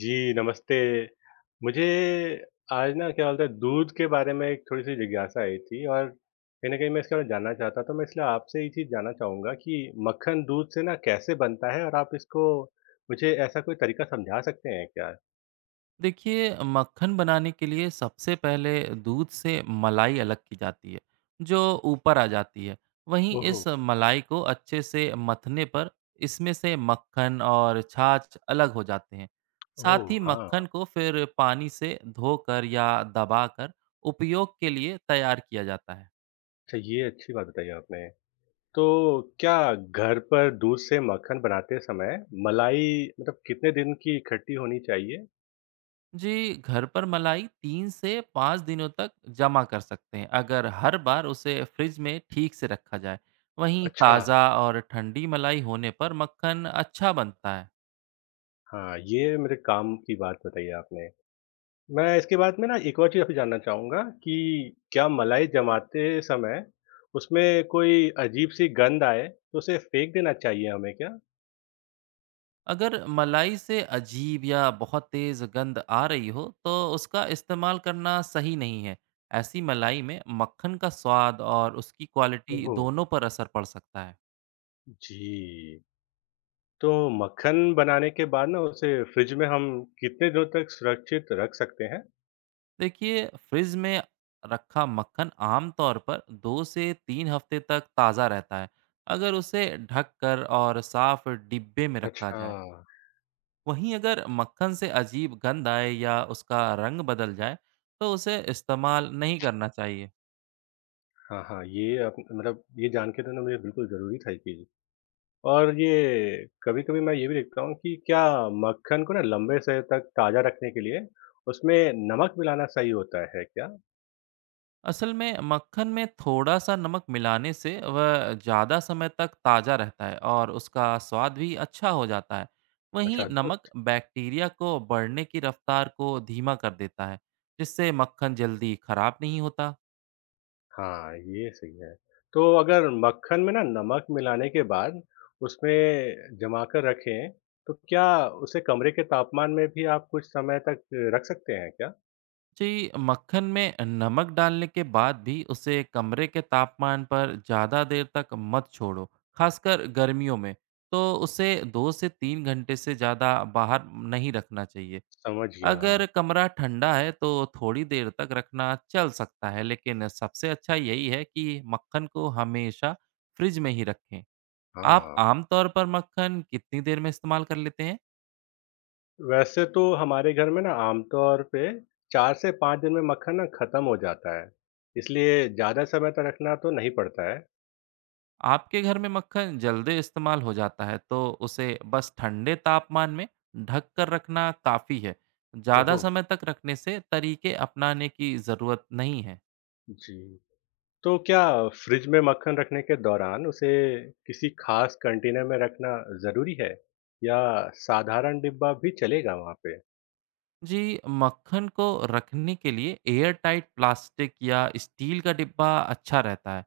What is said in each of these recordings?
जी, नमस्ते। मुझे आज ना क्या बोलते हैं दूध के बारे में एक थोड़ी-सी जिज्ञासा आई थी और कहीं न कहीं मैं इसके बारे में जानना चाहता था, तो मैं इसलिए आपसे ये चीज़ जानना चाहूँगा कि मक्खन दूध से ना कैसे बनता है? और आप इसको मुझे ऐसा कोई तरीका समझा सकते हैं क्या? देखिए, मक्खन बनाने के लिए सबसे पहले दूध से मलाई अलग की जाती है जो ऊपर आ जाती है। वहीं ओहो! इस मलाई को अच्छे से मथने पर इसमें से मक्खन और छाछ अलग हो जाते हैं। साथ ओह! ही हाँ, मक्खन को फिर पानी से धोकर या दबाकर उपयोग के लिए तैयार किया जाता है। अच्छा ये अच्छी बात बताई आपने। तो क्या घर पर दूध से मक्खन बनाते समय मलाई मतलब कितने दिन की इकट्ठी होनी चाहिए? जी, घर पर मलाई 3 से 5 दिनों तक जमा कर सकते हैं अगर हर बार उसे फ्रिज में ठीक से रखा जाए। वहीं अच्छा, ताज़ा और ठंडी मलाई होने पर मक्खन अच्छा बनता है। हाँ, ये मेरे काम की बात बताई आपने। मैं इसके बाद में ना एक और चीज़ आपसे जानना चाहूँगा कि क्या मलाई जमाते समय उसमें कोई अजीब-सी गंध आए, तो उसे फेंक देना चाहिए हमें क्या? अगर मलाई से अजीब या बहुत तेज़ गंध आ रही हो तो उसका इस्तेमाल करना सही नहीं है। ऐसी मलाई में मक्खन का स्वाद और उसकी क्वालिटी ओहो! दोनों पर असर पड़ सकता है। जी। तो मक्खन बनाने के बाद ना उसे फ्रिज में हम कितने दिनों तक सुरक्षित रख सकते हैं? देखिए, फ्रिज में रखा मक्खन आमतौर पर 2 से 3 हफ्ते तक ताज़ा रहता है अगर उसे ढक कर और साफ डिब्बे में रखा अच्छा। जाए। वहीं अगर मक्खन से अजीब गंध आए या उसका रंग बदल जाए तो उसे इस्तेमाल नहीं करना चाहिए। हाँ, हाँ, ये आप मतलब ये जान के तो ना मुझे बिल्कुल ज़रूरी था ये चीज़। और ये कभी-कभी मैं ये भी देखता हूँ कि क्या मक्खन को ना लंबे समय तक ताज़ा रखने के लिए उसमें नमक मिलाना सही होता है क्या? असल में मक्खन में थोड़ा सा नमक मिलाने से वह ज़्यादा समय तक ताज़ा रहता है और उसका स्वाद भी अच्छा हो जाता है। अच्छा वहीं अद्भुत। नमक बैक्टीरिया को बढ़ने की रफ्तार को धीमा कर देता है, जिससे मक्खन जल्दी खराब नहीं होता। हाँ, ये सही है। तो अगर मक्खन में ना नमक मिलाने के बाद उसमें जमा कर रखें, तो क्या उसे कमरे के तापमान में भी आप कुछ समय तक रख सकते हैं क्या? जी, मक्खन में नमक डालने के बाद भी उसे कमरे के तापमान पर ज़्यादा देर तक मत छोड़ो। खासकर गर्मियों में तो उसे 2 से 3 घंटे से ज़्यादा बाहर नहीं रखना चाहिए। समझ गया, हाँ। अगर कमरा ठंडा है तो थोड़ी देर तक रखना चल सकता है, लेकिन सबसे अच्छा यही है कि मक्खन को हमेशा फ्रिज में ही रखें। आप हाँ। आमतौर पर मक्खन कितनी देर में इस्तेमाल कर लेते हैं? वैसे तो हमारे घर में ना आमतौर पे 4 से 5 दिन में मक्खन ना खत्म हो जाता है, इसलिए ज़्यादा समय तक रखना तो नहीं पड़ता है। आपके घर में मक्खन जल्दी इस्तेमाल हो जाता है तो उसे बस ठंडे तापमान में ढक कर रखना काफ़ी है। ज़्यादा ओहो! समय तक रखने से तरीके अपनाने की ज़रूरत नहीं है। जी। तो क्या फ्रिज में मक्खन रखने के दौरान उसे किसी खास कंटेनर में रखना ज़रूरी है या साधारण डिब्बा भी चलेगा वहाँ पे? जी, मक्खन को रखने के लिए एयर टाइट प्लास्टिक या स्टील का डिब्बा अच्छा रहता है।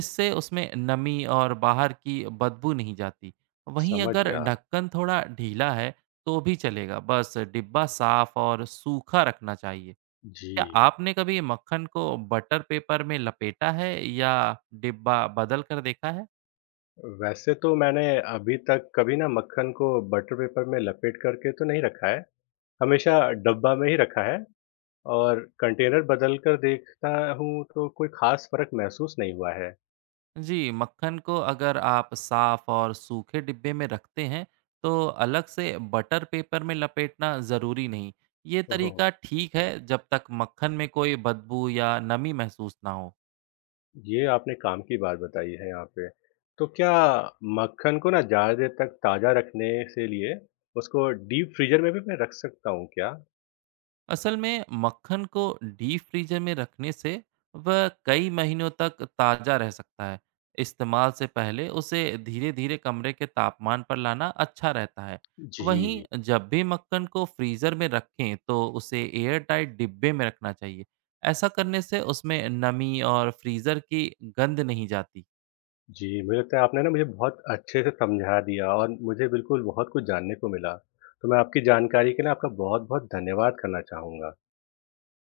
इससे उसमें नमी और बाहर की बदबू नहीं जाती। वहीं समझ अगर गया। ढक्कन थोड़ा ढीला है तो भी चलेगा, बस डिब्बा साफ और सूखा रखना चाहिए। जी। क्या आपने कभी मक्खन को बटर पेपर में लपेटा है या डिब्बा बदल कर देखा है? वैसे तो मैंने अभी तक कभी ना मक्खन को बटर पेपर में लपेट करके तो नहीं रखा है, हमेशा डब्बा में ही रखा है और कंटेनर बदल कर देखता हूँ तो कोई ख़ास फ़र्क महसूस नहीं हुआ है। जी, मक्खन को अगर आप साफ और सूखे डिब्बे में रखते हैं तो अलग से बटर पेपर में लपेटना ज़रूरी नहीं। ये ओहो! तरीका ठीक है जब तक मक्खन में कोई बदबू या नमी महसूस ना हो। ये आपने काम की बात बताई है यहाँ पे। तो क्या मक्खन को ना ज़्यादा देर तक ताज़ा रखने से लिए उसको डीप फ्रीज़र में भी मैं रख सकता हूँ क्या? असल में मक्खन को डीप फ्रीजर में रखने से वह कई महीनों तक ताज़ा रह सकता है। इस्तेमाल से पहले उसे धीरे धीरे कमरे के तापमान पर लाना अच्छा रहता है। जी। वहीं जब भी मक्खन को फ्रीज़र में रखें तो उसे एयर टाइट डिब्बे में रखना चाहिए। ऐसा करने से उसमें नमी और फ्रीज़र की गंध नहीं जाती। जी, मुझे लगता है आपने ना मुझे बहुत अच्छे से समझा दिया और मुझे बिल्कुल बहुत कुछ जानने को मिला। तो मैं आपकी जानकारी के लिए आपका बहुत-बहुत धन्यवाद करना चाहूँगा।